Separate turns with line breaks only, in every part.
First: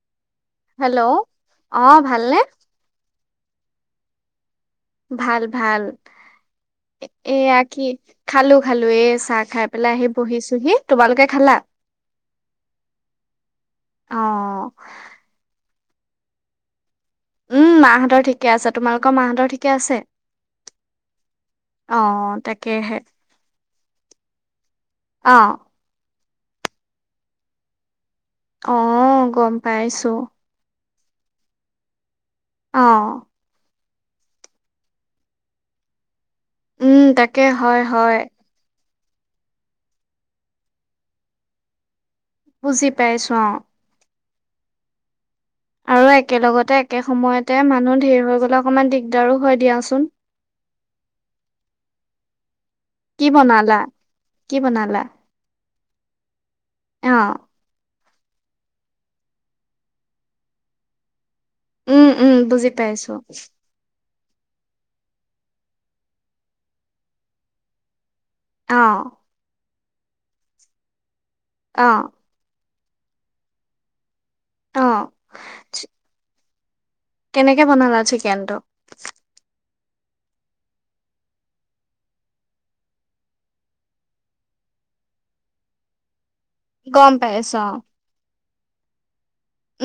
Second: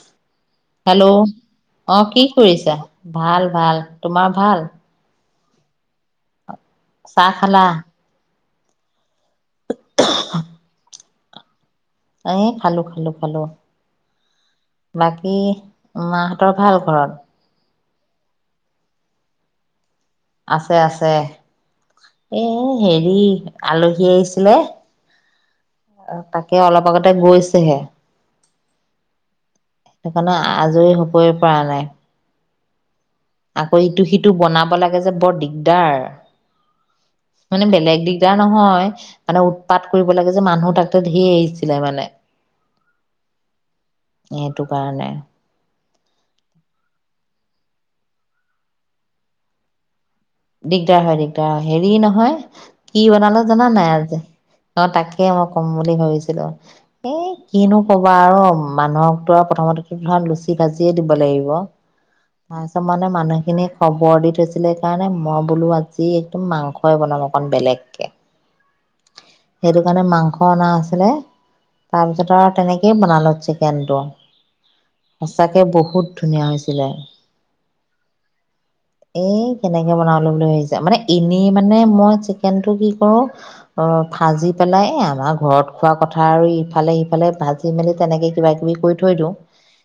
[inaudible] Hello
অ
অঁ, কি
ভালনে
কৰিছা? ভাল ভাল তোমাৰ ভাল?
ভাল ভাল।
চাহ
এয়া
খালা
কি, খালো খালো এ চা। চাহ খাই পেলাই আহি বহিছোহি তোমালোকে খালা?
এ খালো খালো খালো
অ
বাকী, মাহঁতৰ ভাল ঘৰত?
উম মাহঁতৰ ঠিকে আছে তোমালোকৰ মাহঁতৰ ঠিকে আছে?
আছে আছে
অ
এ
তাকেহে
হেৰি আলহী আহিছিলে।
অ
তাকে অলপ আগতে গৈছেহে।
অহ গম পাইছো
ই পৰা নাই।
অঁ
অ ইটো সিটো বনাব লাগে যে বৰ দিগদাৰ।
উম তাকে
মানে
হয়
বেলেগ
হয়
দিগদাৰ নহয়। মানে উৎপাত কৰিব লাগে যে মানুহ তাতে ধেৰ আহিছিলে মানে।
বুজি পাইচো অঁ।
সেইটো কাৰণে।
আৰু একেলগতে একে সময়তে মানুহ ধেৰ হৈ গলে অকমান দিগদাৰো হয় দিয়াচোন।
দিগদাৰ হয় দিগদাৰ হয় হেৰি, নহয় কি বনালো জানা নাই? আজি
কি
অ
বনালা
তাকে মই। ক'ম বুলি ভাবিছিলোঁ।
অ
এ কিনো ক'বা আৰু মানুহকতো আৰু প্ৰথমতো ধৰা লুচি ভাজিয়ে দিব লাগিব।
উম উম বুজি
ছ মানে
পাইছো
মানুহখিনি খবৰ দি কৈছিলে কাৰণে মই বোলো আজি একদম মাংসই বনাম অকণ বেলেগকে
অ
সেইটো কাৰণে মাংস অনা আছিলে
অ
তাৰপিছত আৰু তেনেকে- কি বনালো চিকেনটো
অ
সঁচাকে বহুত ধুনীয়া হৈছে।
কেনেকে বনালা চিকেনটো
এই কেনেকে বনাবলৈ আহিছে মানে এনেই মানে মই চিকেন টো কি কৰো অ ভাজি পেলাই আমাৰ ঘৰত খোৱা কথা। ইফালে
গম
সিফালে
পাইছো
ভাজি
অ',
মেলি তেনেকে কিবা কিবি কৰি থৈ দিওঁ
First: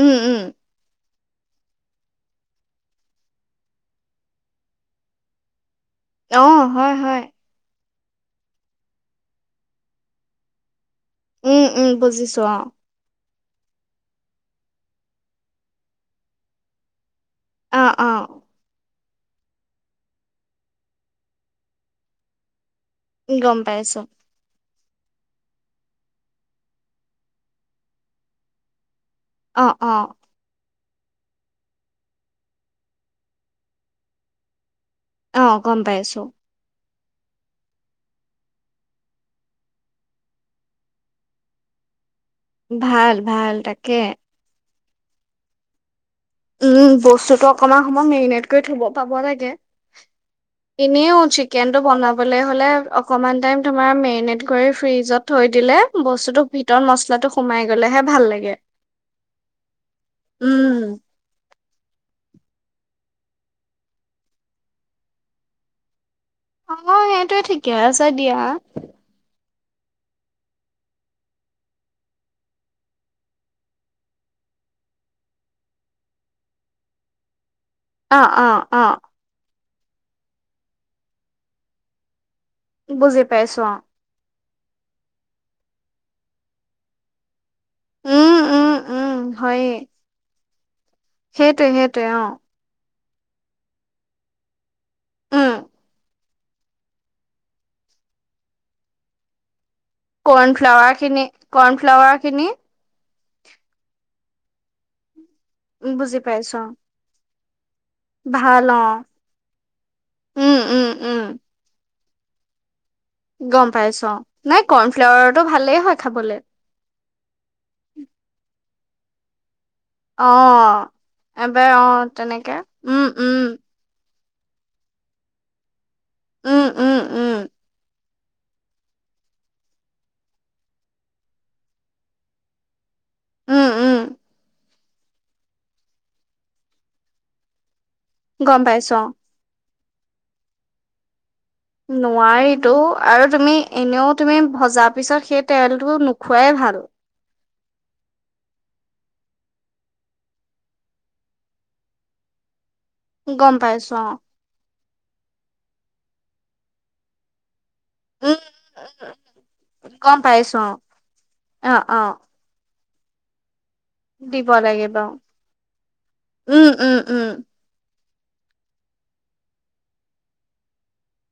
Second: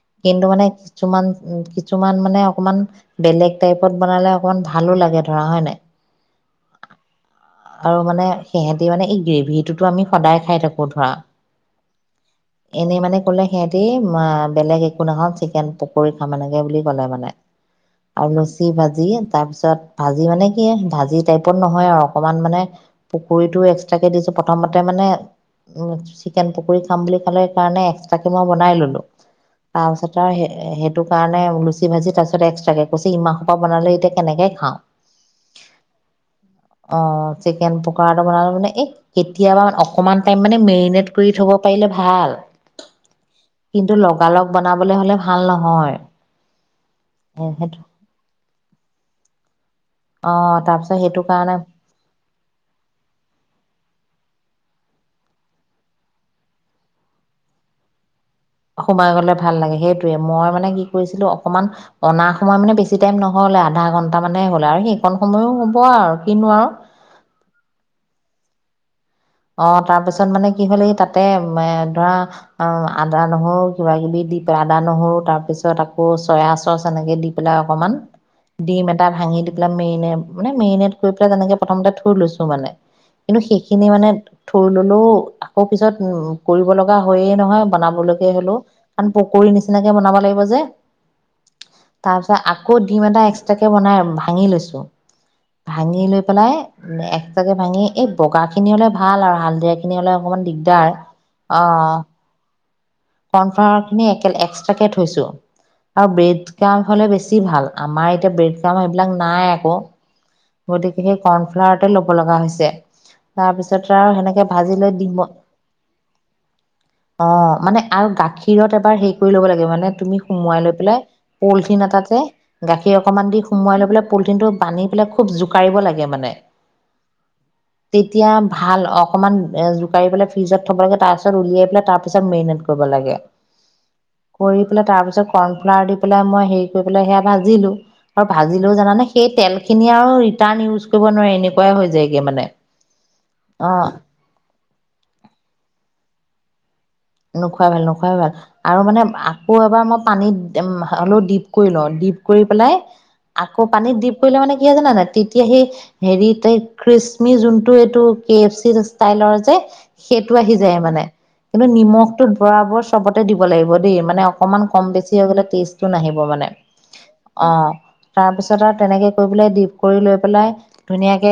উম, উম,
কিন্তু মানে কিছুমান উ কিছুমান মানে অকমান বেলেগ টাইপত বনালে অকমান ভাল। ভালো লাগে ধৰা হয় নাই।
অ হয় হয়
আৰু মানে সিহঁতে মানে এই গ্ৰেভিটোতো আমি সদায় খাই থাকো। ধৰা
উম, উম, বুজিছো অ',
এনে মানে কলে সিহঁতি বেলেগ একো নহক চিকেন পকৰি খাম এনেকৈ বুলি ক'লে মানে
অ',
আৰু
অ',
লুছি ভাজি তাৰপিছত ভাজি মানে কি ভাজি টাইপত নহয় আৰু অকমান মানে।
গম
পুকুৰীটো
পাইছো
এক্সট্ৰাকে দিছো প্ৰথম ততে মানে উ চিকেন পকৰী খাম বুলি খালে কাৰণে এক্সট্ৰাকে মই বনাই ললো।
অ', অ',
তাৰপিছত আৰু সেই সেইটো কাৰণে লুচি ভাজি তাৰপিছত এক্সট্ৰাকে কৈছি ইমাহ হোপা বনালে এতিয়া। কেনেকে খাওঁ।
অ', গম পাইছো।
অ চিকেন পকৰাটো বনালো মানে এই কেতিয়াবা অকণমান টাইম মানে মেৰিনেট কৰি থব পাৰিলে ভাল।
ভাল ভাল
কিন্তু
তাকে
লগালগ বনাবলৈ হলে ভাল নহয়।
উম বস্তুটো
সেইটো
অকণমান সময় মেৰিনেট কৰি থব পাব লাগে।
অ
লাগে
তাৰপিছত
এনেও
সেইটো কাৰণে
চিকেন টো বনাবলে হলে অকমান টাইম তোমাৰ মেৰিনেট- কৰি ফ্ৰিজত থৈ দিলে বস্তুতো ভিতৰত মছলাটো সোমাই গ'লেহে ভাল লাগে।
সোমাই গলে ভাল লাগে সেইটোৱে মই মানে
উম,
কি কৰিছিলো। অকমান অনা সময় মানে বেছি টাইম নহয়লে আধা ঘন্টা মানে হলে আৰু সেইকণ সময়ো হ'ব আৰু কিনো আৰু
অ সেইটোৱে ঠিকে আছে দিয়া। হয়।
অ তাৰ পিছত মানে কি হল, তাতে ধৰা আদা, নহৰু কিবা-কিবি দি পেলা আদা নহৰু তাৰ পিছত আকৌ চয়া চচ এনেকে দি, চুলাই অকণমান,
অ', অ', অ',
ডিম এটা ভাঙি এইবিলাক মেৰিনেট, মানে মেৰিনেট কৰি পেলাই তেনেকৈ প্ৰথমতে থৈ লৈছোঁ। মানে
বুজি
কিন্তু
পাইছো অ'।
সেইখিনিে মানে থোৰ ললেও আকৌ পিছত উম কৰিব লগা হয়য়ে নহয়। বনাবলৈকে
উম
হ'লেও
উম
কাৰণ
উম
পকীৰি
হয়ে
নিচিনাকে বনাব লাগিব যে।
সেইটোৱে সেইটোৱে অ
ডিম্ এটা এক্সট্ৰাকে বনাই ভাঙি লৈছো,
উম
ভাঙি লৈ পেলাই এক্সট্ৰাকে ভাঙি এই বগা খিনি অলপ ভাল আৰু হাল দে
কৰ্ণফ্লাৱাৰ খিনি কৰ্ণফ্লাৱাৰ খিনি
কৰ্ণফ্লাৱাৰ খিনি একে এক্সট্ৰাকে থৈছো। আৰু
বুজি
ব্ৰেড
পাইছো
কাম হলে বেছি বেছি ভাল আমাৰ এতিয়া ব্ৰেড
ভাল
ক্ৰাম
অ
এইবিলাক নাই আকৌ
উম উম
গতিকে
উম
সেই কৰ্ণফ্লাৱাৰতে ল কব লগা হৈছে
গম
তাৰপিছত
পাইছ,
আৰু সেনেকে
নাই
ভাজি লৈ ডিম
কৰ্ণফ্লাৱাৰটো ভালেই হয় খাবলৈ।
অ মানে আৰু গাখীৰত এবাৰ হেৰি কৰি ল'ব লাগে মানে তুমি
অ
সোমোৱাই লৈ পেলাই
এবাৰ
পলিথিন
অ
এটাতে
তেনেকে
গাখীৰ
উম
অকমান
উম
দি সোমোৱাই লৈ পেলাই পলিটিনটো বান্ধি পেলাই খুব জোকাৰিব লাগে। মানে
উম উম উম
তেতিয়া ভাল অকণমান জোকাৰি পেলাই ফ্ৰিজত থ'ব লাগে তাৰপিছত উলিয়াই পেলাই তাৰপিছত মেৰিনেট কৰিব লাগে।
উম উম
কৰি তাৰ পিছত কৰ্ণ ফ্লাৰ দি পেলাই মই হেৰি কৰি পেলই সেয়া ভাজিলো। আৰু
গম
ভাজিলেও
পাইছো
জানে সেই তেল আৰু ৰিটাৰ্ণ ইউজ কৰিব নোৱাৰি এনেকুৱা
নোৱাৰিতো আৰু তুমি
অ
এনেও তুমি ভজা পিছত সেই তেলটো খুৱাই ভাল
নোখোৱাই ভাল নোখোৱাই ভাল আৰু মানে আকৌ এবাৰ মই পানীত হলেও ডিপ কৰি লওঁ ডিপ কৰি পেলাই
গম
আকৌ
পাইছো
পানীত
অ
দিপ কৰিলে মানে কি হয় জানা নাই তেতিয়া সেই হেৰিত খিষ্মিছ যোনটো এইটো এইটো কে
উম
এফ চি ষ্টাইলৰ যে
গম
সেইটো আহি
পাইছো
যায় মানে, কিন্তু
অ অ অ
মগটোত ভৰা মোৰ চবতে দিব লাগিব। দি মানে
দিব
অকমান কম
লাগিব।
বেছি হৈ গলে টেষ্টটো নাহিব মানে
উম, উম, উম।
অ। তাৰ পিছত আৰু তেনেকে কৰি পেলাই ডিপ কৰি লৈ পেলাই ধুনীয়াকে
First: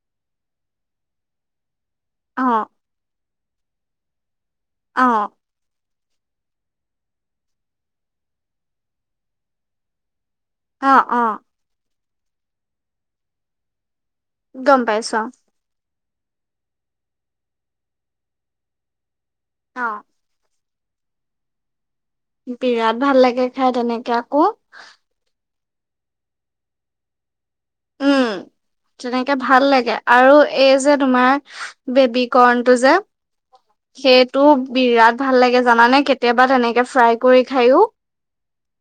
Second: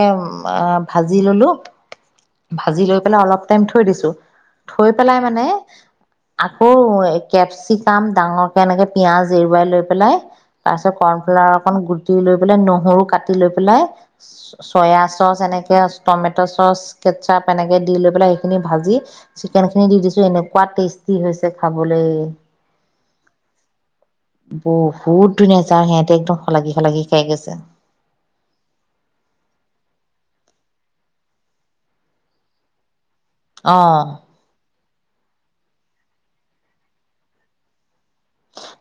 ভাজি ললোঁ।
অ',
ভাজি লৈ পেলাই অলপ থৈ দিছোঁ। পেলাই
অ',
মানে। আকৌ কেপচিকাম ডাঙৰকে এনেকে পিঁয়াজ। এৰুৱাই লৈ পেলাই। তাৰপিছত
অ', অ',
কৰ্ণফ্লাৰ অক দি লৈ পেলাই নহৰু কাটি লৈ পেলাই
গম
চয়া
পাইছোঁ
চচ এনেকে আ টমেট' চচ কেটচাপ এনেকে দি লৈ পেলাই সেইখিনি ভাজি।
অ',
তেলখিনি দি
অ'।
দিছোঁ এনেকে। খোৱাত টেষ্টি হৈছে খাব।
বিৰাট ভাল লাগে খাই তেনেকে আকৌ।
নেযাই হে আৰু সিহঁতে একদম সলাগি শলাগি খাই গৈছে।
উম তেনেকে ভাল লাগে আৰু এই যে তোমাৰ বেবী কৰ্ণটো যে।
অ
সেইটো বিৰাট ভাল লাগে জানানে কেতিয়াবা তেনেকে ফ্ৰাই কৰি খায়ো।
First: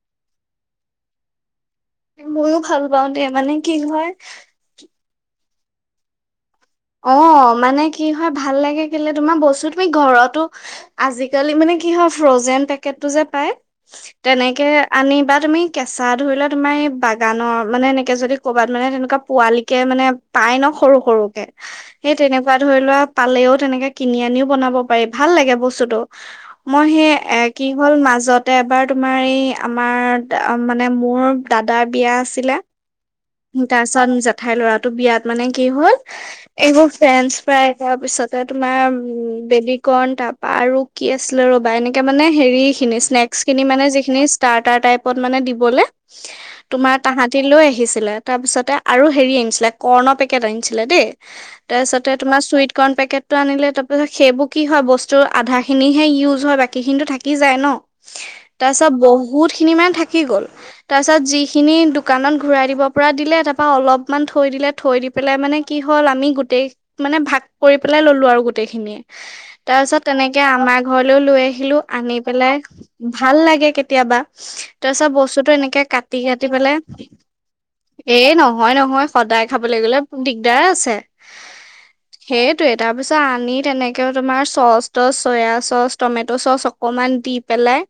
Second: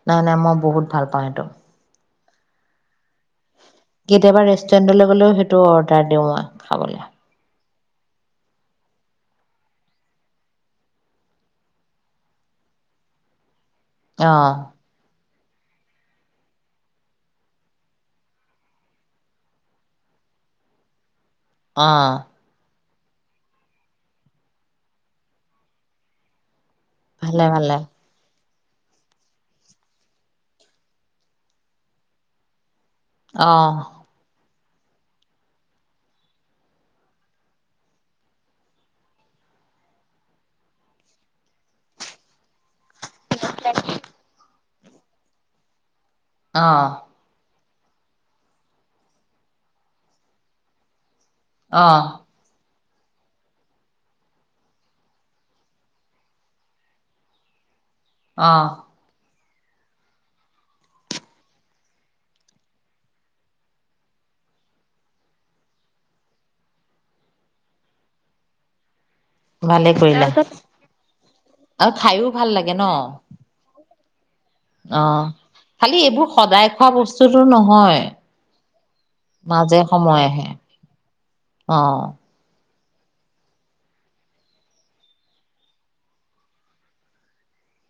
নাই নাই মই বহুত ভাল পাওঁ সেইটো
মইয়ো ভাল পাওঁ দে মানে কি হয়।
লৈ সেইটো অৰ্ডাৰ দিওঁ মই। খাবলৈ
অ মানে কি হয় ভাল লাগে কেলে তোমাৰ বস্তু তুমি ঘৰতো আজিকালি মানে কি হয় ফ্ৰজেন পেকটটো যে পায়।
অ
তেনেকে আনি বা তুমি কেঁচা ধৰি লোৱা তোমাৰ এই বাগানৰ মানে এনেকে যদি ক'বাত মানে তেনেকুৱা পোৱালি কে। মানে পাই ন সৰু সৰুকে
অ
সেই তেনেকুৱা ধৰি লোৱা পালেও তেনেকে কিনি আনিও বনাব পাৰি ভাল লাগে বস্তুতোটো। মই সেই এ
ভালে
কি
ভালে
হ'ল মাজত তে এবাৰ তোমাৰ এই আমাৰ মানে মোৰ দাদাৰ বিয়া আছিলে।
অ
তাৰপিছত জেঠাই ল'ৰা বিয়াত মানে কি হ'ল এইবোৰ ফ্ৰোনচ তাৰ পিছতে তোমাৰ উ বেডিকন তাৰপা আৰু কি আছিলে ৰবা এনেকে মানে হেৰি। স্নেক্চন মানে যিখি ইষ্টাৰত। টাইপত দিবলৈ মানে
অ
তোমাৰ তাহাঁতি লৈ আহ আহিছিলে তাৰপিছতে আৰু হেৰি আনিছিলে কৰ্ণ পেকেট আনিছিলে দেই তাৰপিছতে
অ',
তোমাৰ চুইত চিকন পেকেটটো আনিলে তাৰপিছত সেইবোৰ কি হয় বস্তু আধা খিনিহে ইউজ হয় বাকী খিনিটো থাকি যায় ন
অ',
ত চব বহুত বহুতখিনি মান থাকি গ'ল তাৰপিছত যিখিনি দোকানত ঘূৰাই দিব কপুৰা দিলে তাৰপৰা অলপমান থৈ দিলে থৈ দি পেলাই মানে কি হ'ল আমি গোটেই মানে ভাগ কৰি পেলাই ল'লোঁ আৰু গোটেইখিনিয়ে তাৰ
ভালে
পিছত
কৰিলা
তেনেকে আমাৰ ঘৰলৈও লৈ আহিলো
আৰু
আনি
খাইও ভাল
পেলাই
লাগে ন
ভাল লাগে কেতি কেতিয়াবা
অ
তাৰপিছত বস্তুটো এনেকে
খালি
কাটি
এইবোৰ
কাটি
সদায়
পেলাই
খোৱা বস্তুতো নহয়
এ নহয় নহয় সদায় খাবলৈ
মাজে
গলে
সময়েহে
দিগদাৰ আছে
অ',
সেই সেইটোৱে তাৰপিছত আনি তেনেকৈ তোমাৰ চচ টচ চয়া চচ টমেট' চচ অকণমান দি পেলাই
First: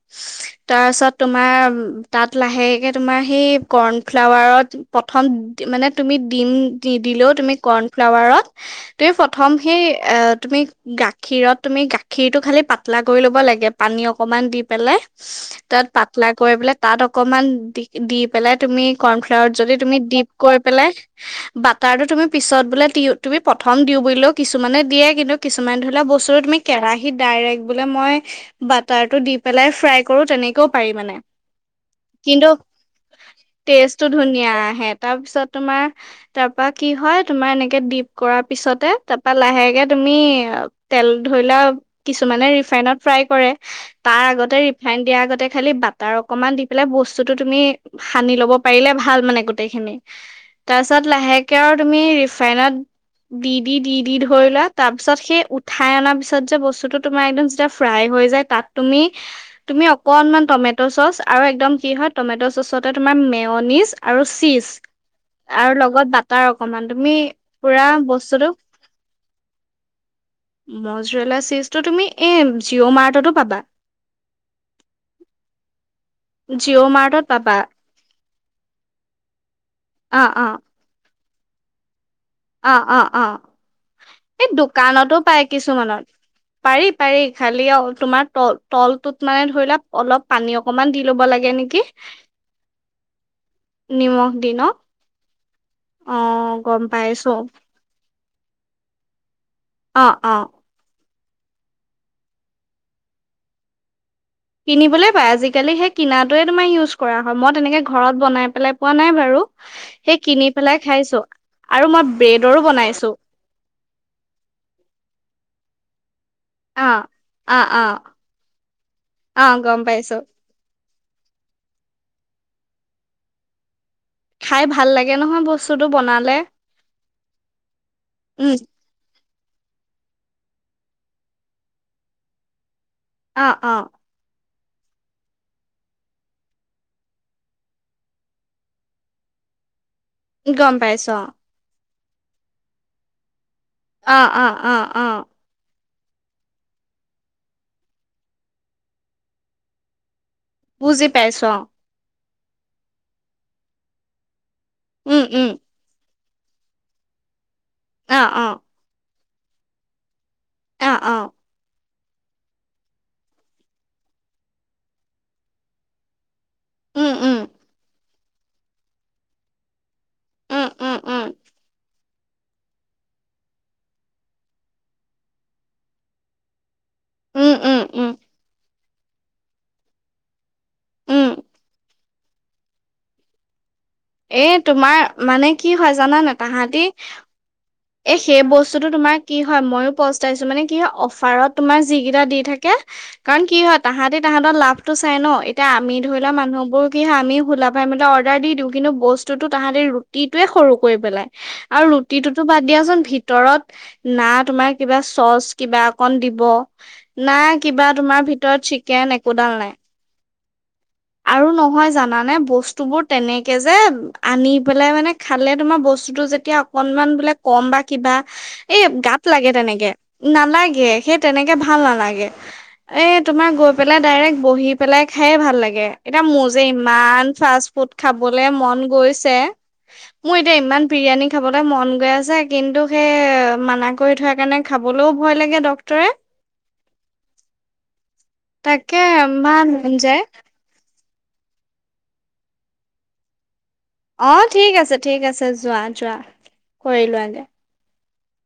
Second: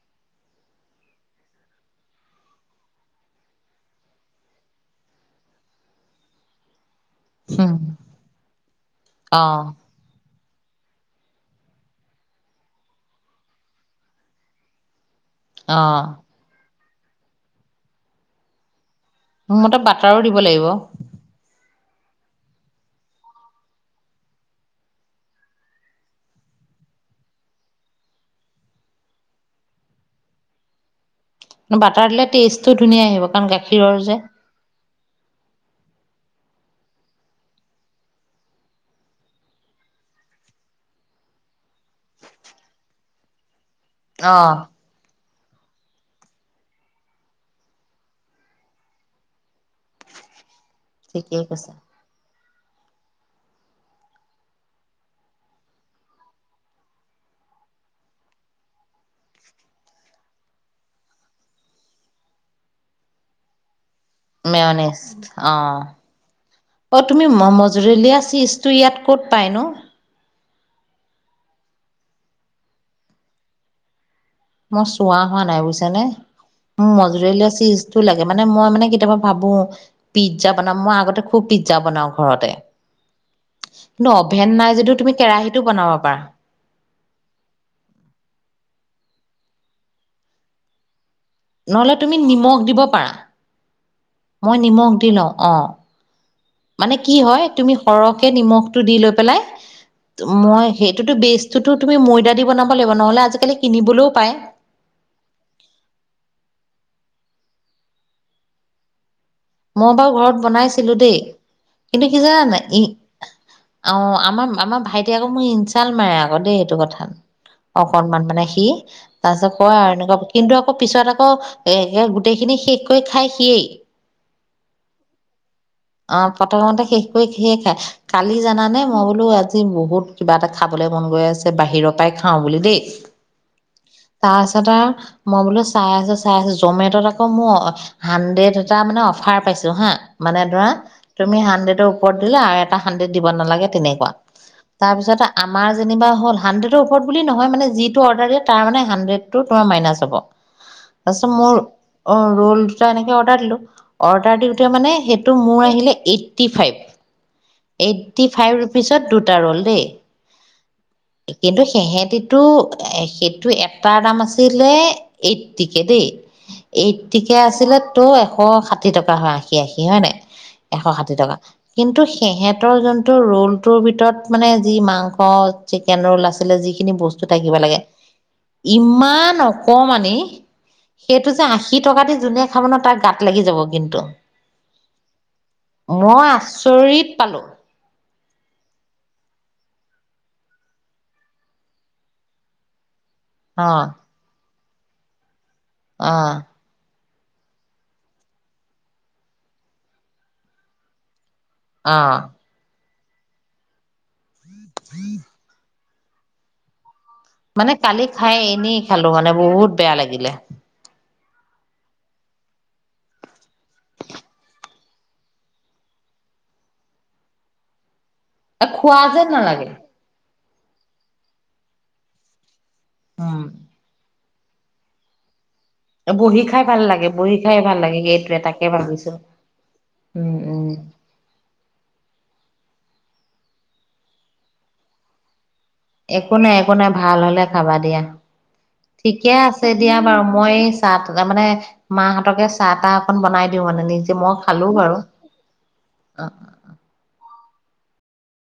তাৰপিছত তোমাৰ তাত লাহেকৈ তোমাৰ সেই কৰ্ণফ্লাৱাৰত প্ৰথম মানে তুমি দিম দিলেও তুমি
উম,
কৰ্ণফ্লাৱাৰত তুমি প্ৰথম
অ',
সেই তুমি গাখীৰত তুমি গাখীৰটোত খালি পাতলা কৰি ল'ব লাগে পানী অকমান দি পেলাই তাত
অ',
পাতলা কয় পেলাই তাত অকমান দি দি পেলাই তুমি ক
মোৰ
যদি
মতে
তুমি
বাটাৰো
টিপ
দিব
কৰি
লাগিব
পেলাই বাটাৰটো পিছত বোলে তুমি প্ৰথম দি বুলিকলেও কিছুমানে দিয়ে কিন্তু কিছুমান ধৰি লোৱা বস্তু তুমি কেৰাহিত ডাইৰেক্ট বোলে মই বাটাৰটো দি পেলাই ফ্ৰাই কৰো তেনেকেও পাৰি মানে
বাটাৰ দিলে টেষ্টটো ধুনীয়া আহিব কাৰণ গাখীৰৰ
টো
যে
ধুনীয়া আহে তাৰপিছত তোমাৰ তাৰ পৰা কি হয় তুমাৰ এনেকে ডিপ কৰাৰ পিছতে তাৰপা লাহেকে তুমি তেল ধৰিলা কিছুমানে ৰিফাইনত ফ্ৰাই কৰে তাৰ আগতে
অ',
ৰিফাইন দিয়া আগতে খালি বাটাৰ অকমান দি পেলাই বস্তুতটো তুমি সানি ল'ব পাৰিলে ভাল মানে গোটেইখিনি তাৰপিছত
ঠিকেই
লাহেকে
কৈছা
আৰু তুমি ৰিফাইনত দি দি দি দি ধৰি লোৱা তাৰপিছত সেই উঠাই অনা পিছত যে বস্তুটো তোমাৰ বাৰাদি কৰিয়ে তুমি তুমি অকণমান টমেট চ অচ আৰু একদম কি হয় টমেট চনত তোমাৰ মে নন ইছ
মেনেষ্ট অ
বাটাৰ অকমান
অ তুমি
পুৰা
মজলীয়া
বস্তুটো
চীজটো ইয়াত ক'ত পাইনো
মজৰেলা চীজটো তুমি এই জিঅ' মাৰ্টতো পাবা
মই চোৱা হোৱা নাই বুইচা নে ম
জিঅ' মাৰ্টত
মজলিয়া
পাবা
চিজটো লাগে মানে মই মানে কেতিয়াবা ভাবো পিজ্জা বনাম আগতে খুব পিতজা বনাওঁ।
অ-অ-অ, এই
অভেন নাই যদিও তুমি
দোকানতো পায়,
কেৰাহীটো বনাব
কিছুমানত
পাৰা
পাৰি-পাৰি খালি অ' তোমাৰ তল-তলটোত। মানে ধৰি ল' অলপ পানী অকমান দি ল'ব লাগে নেকি
নহলে তুমি নিমখ দিব পাৰা।
নিমখ দি ন',
অঁ',
অ গম
মানে কি
পাইছো
হয়, তুমি সৰহ তাকে, নিমখটো দি লৈ পেলাই
অ অ
মই সেইটো সেইটোটো বেষ্ট, তুমি ময়দা দি বনাব লাগিব। নহ'লে আজিকালি কিনিবলৈও পায়
কিনিবলৈও জালি-কালি সেই কিনাটো উচ কৰা হয়, মই তেনেকে ঘৰত বনাই পেলাই পোৱা নাই বাৰু।
মই বাৰু
সেই
ঘৰত
কিনি পেলাই
বনাইছিলো দেই
খাইছো আৰু মই
কিন্তু কি জান
ব্ৰেডৰো
ই
বনাইছো
অ' আমাৰ-আমাৰ, ভাইটি আকৌ মোৰ ই চাল ম আক দেই, এইটো
অ
কথা
অ অ
অকনমান মানে সি তাৰ
অ
পিছত কয়
গম
আৰু
পাইছো
এনেকুৱা কিন্তু আকৌ পিছত আকৌ এ গোটেইখিনি শেষকৈ খাই। সিয়েই,
খাই ভাল লাগে নহয় বস্তুটো
অ'
বনালে
প্ৰতমতে শেষ কৰি সিয়েই খাই। কালি
উম
জানানে মই বোলো, আজি বহুত কিবা এটা খাবলৈ মন গৈ আছে, বাহিৰৰ পৰাই খাওঁ বুলি দেই।
অ-অ,
তাপিছত আৰু মই বোলো চাই আছো, চাই আছো, জমেটত আকৌ মোৰ হাড্ৰেড এটা মানে অফাৰ পাইছোঁ হা। মানে ধৰা
গম পাইছো
তুমি হাড্ৰেডৰ ওপ দিলে আৰু এটা হাণ্ড্ৰেড দিব নালাগে, তেনেকুৱা,
অ অ অ অ অ
তাৰপিছত আমাৰ যেনা হ'ল হানড্ৰেদ বুলি নহয় মানে যিটো অৰ্ডাৰ দিয়ে তাৰ মে হানড্ৰেডটো তোমাৰ মনাচ হব।
বুজি
তাৰপিছত
পাইছোঁ।
মোৰ
অ',
অ', ৰুল দুটা এনেকে অডাৰ দিলোঁ। অৰ্ডাৰ মানে
উম
সেইটো,
উম
মোৰ আহিলে এইট ফফটি ফাইভ।
অ
এইট্টি
অ
ফাইভ ৰুপিচত দু ৰল' দেই।
অ অ
কিন্তু সেহে এইটো সেইটো এটাৰ দাম আছিলে এইটটিকে দে
উম,
এইটটিকে
উম,
আছিলে ত অ সাত ষাঠ টকা আশী আশী হয়নে
উম,
এশ
উম,
ষাঠি
উম,
টকা কিন্তু সিহেঁতৰ যোনটো ৰোলটোৰ ভিতৰত মানে যি মাংস চিকেন ৰোল আছিলে যি খিনি বস্তু
উম,
থাকিব লাগে
উম, উম,
ইমান অকমানি সেইটো
উম।
যে আশী টকা দি যুনে খাব ন তাৰ গাত লাগি যাব কিন্তু
এ তোমাৰ মানে কি হয়
মই
জানানে তাহাঁতি
আচৰিত পালো
এ সেই বস্তুটো তোমাৰ কি হয় ময়ো পস্তাইছো মানে কি হয় অফাৰত তুমাৰ যিকিটা দি থাকে কাৰণ কি
অ
হয় তাহাঁতি তাহাঁতৰ লাভ টো চাই ন ইত এতিয়া আমি
অ
ধৰি লোৱা মানুহবোৰ আমি সুলাভাই মোলে অৰ্ডাৰ দি দিওঁ কিন্তু বস্তুতো তাহাঁতি ৰুটিটোয়ে সৰু কৰি পেলাই আৰু
অ
ৰুটিটোতো বাদ দিয়াচোন ভিতৰত নাক তোমাৰ কিবা চচ কিবা কণ দিব নাই
মানে
কিবা
কালি
তোমাৰ
খাই
ভিতৰত
এনেই
চিকেন
খালো মানে
একোডাল
বহুত
নাই
বেয়া লাগিলে
আৰু নহয় জানা নে বস্তু বোৰ তেনেকে তাকে যে আনি পেলাই মানে খালে তোমাৰ বস্তুটো যেতিয়া অকণমান বোলে কম বা কিবা এই
খোৱা
গাত
যেন
লাগে
নালাগে
তেনেকে নালাগে সেই তেনেকে ভাল নালাগে এ
উম
তোমাৰ গৈ পেলাই ডাইৰেক্ট বহি পেলাই খায়ে ভাল লাগে এতিয়া
বহি
মোৰ যে
খাই ভাল লাগে
ইমান
বহি খাই
ফাষ্ট
ভাল
ফুড
লাগে
খাই
সেইটোৱে
খাবলে
তাকে
মন
ভাবিছো
গৈছে
উম
মোৰ এতিয়া
উম
ইমান বিৰিয়ানী খাবলৈ মন গৈ আছে কিন্তু এ মানা কৰি থোৱা কাৰণে খাবলৈও ভয় লাগে ডক
একো নাই একো নাই ভাল হলে খাবা দিয়া
তাকে
ঠিকে
ইমান
আছে
মন
দিয়া বাৰু
যায়
মই চাহ ত তাৰ মানে মাহঁতকে চাহ তাহ অকন বনাই দি
অঁ, ঠিক আছে, ঠিক আছে, যোৱা যোৱা
অ
কৰি লোৱাগে।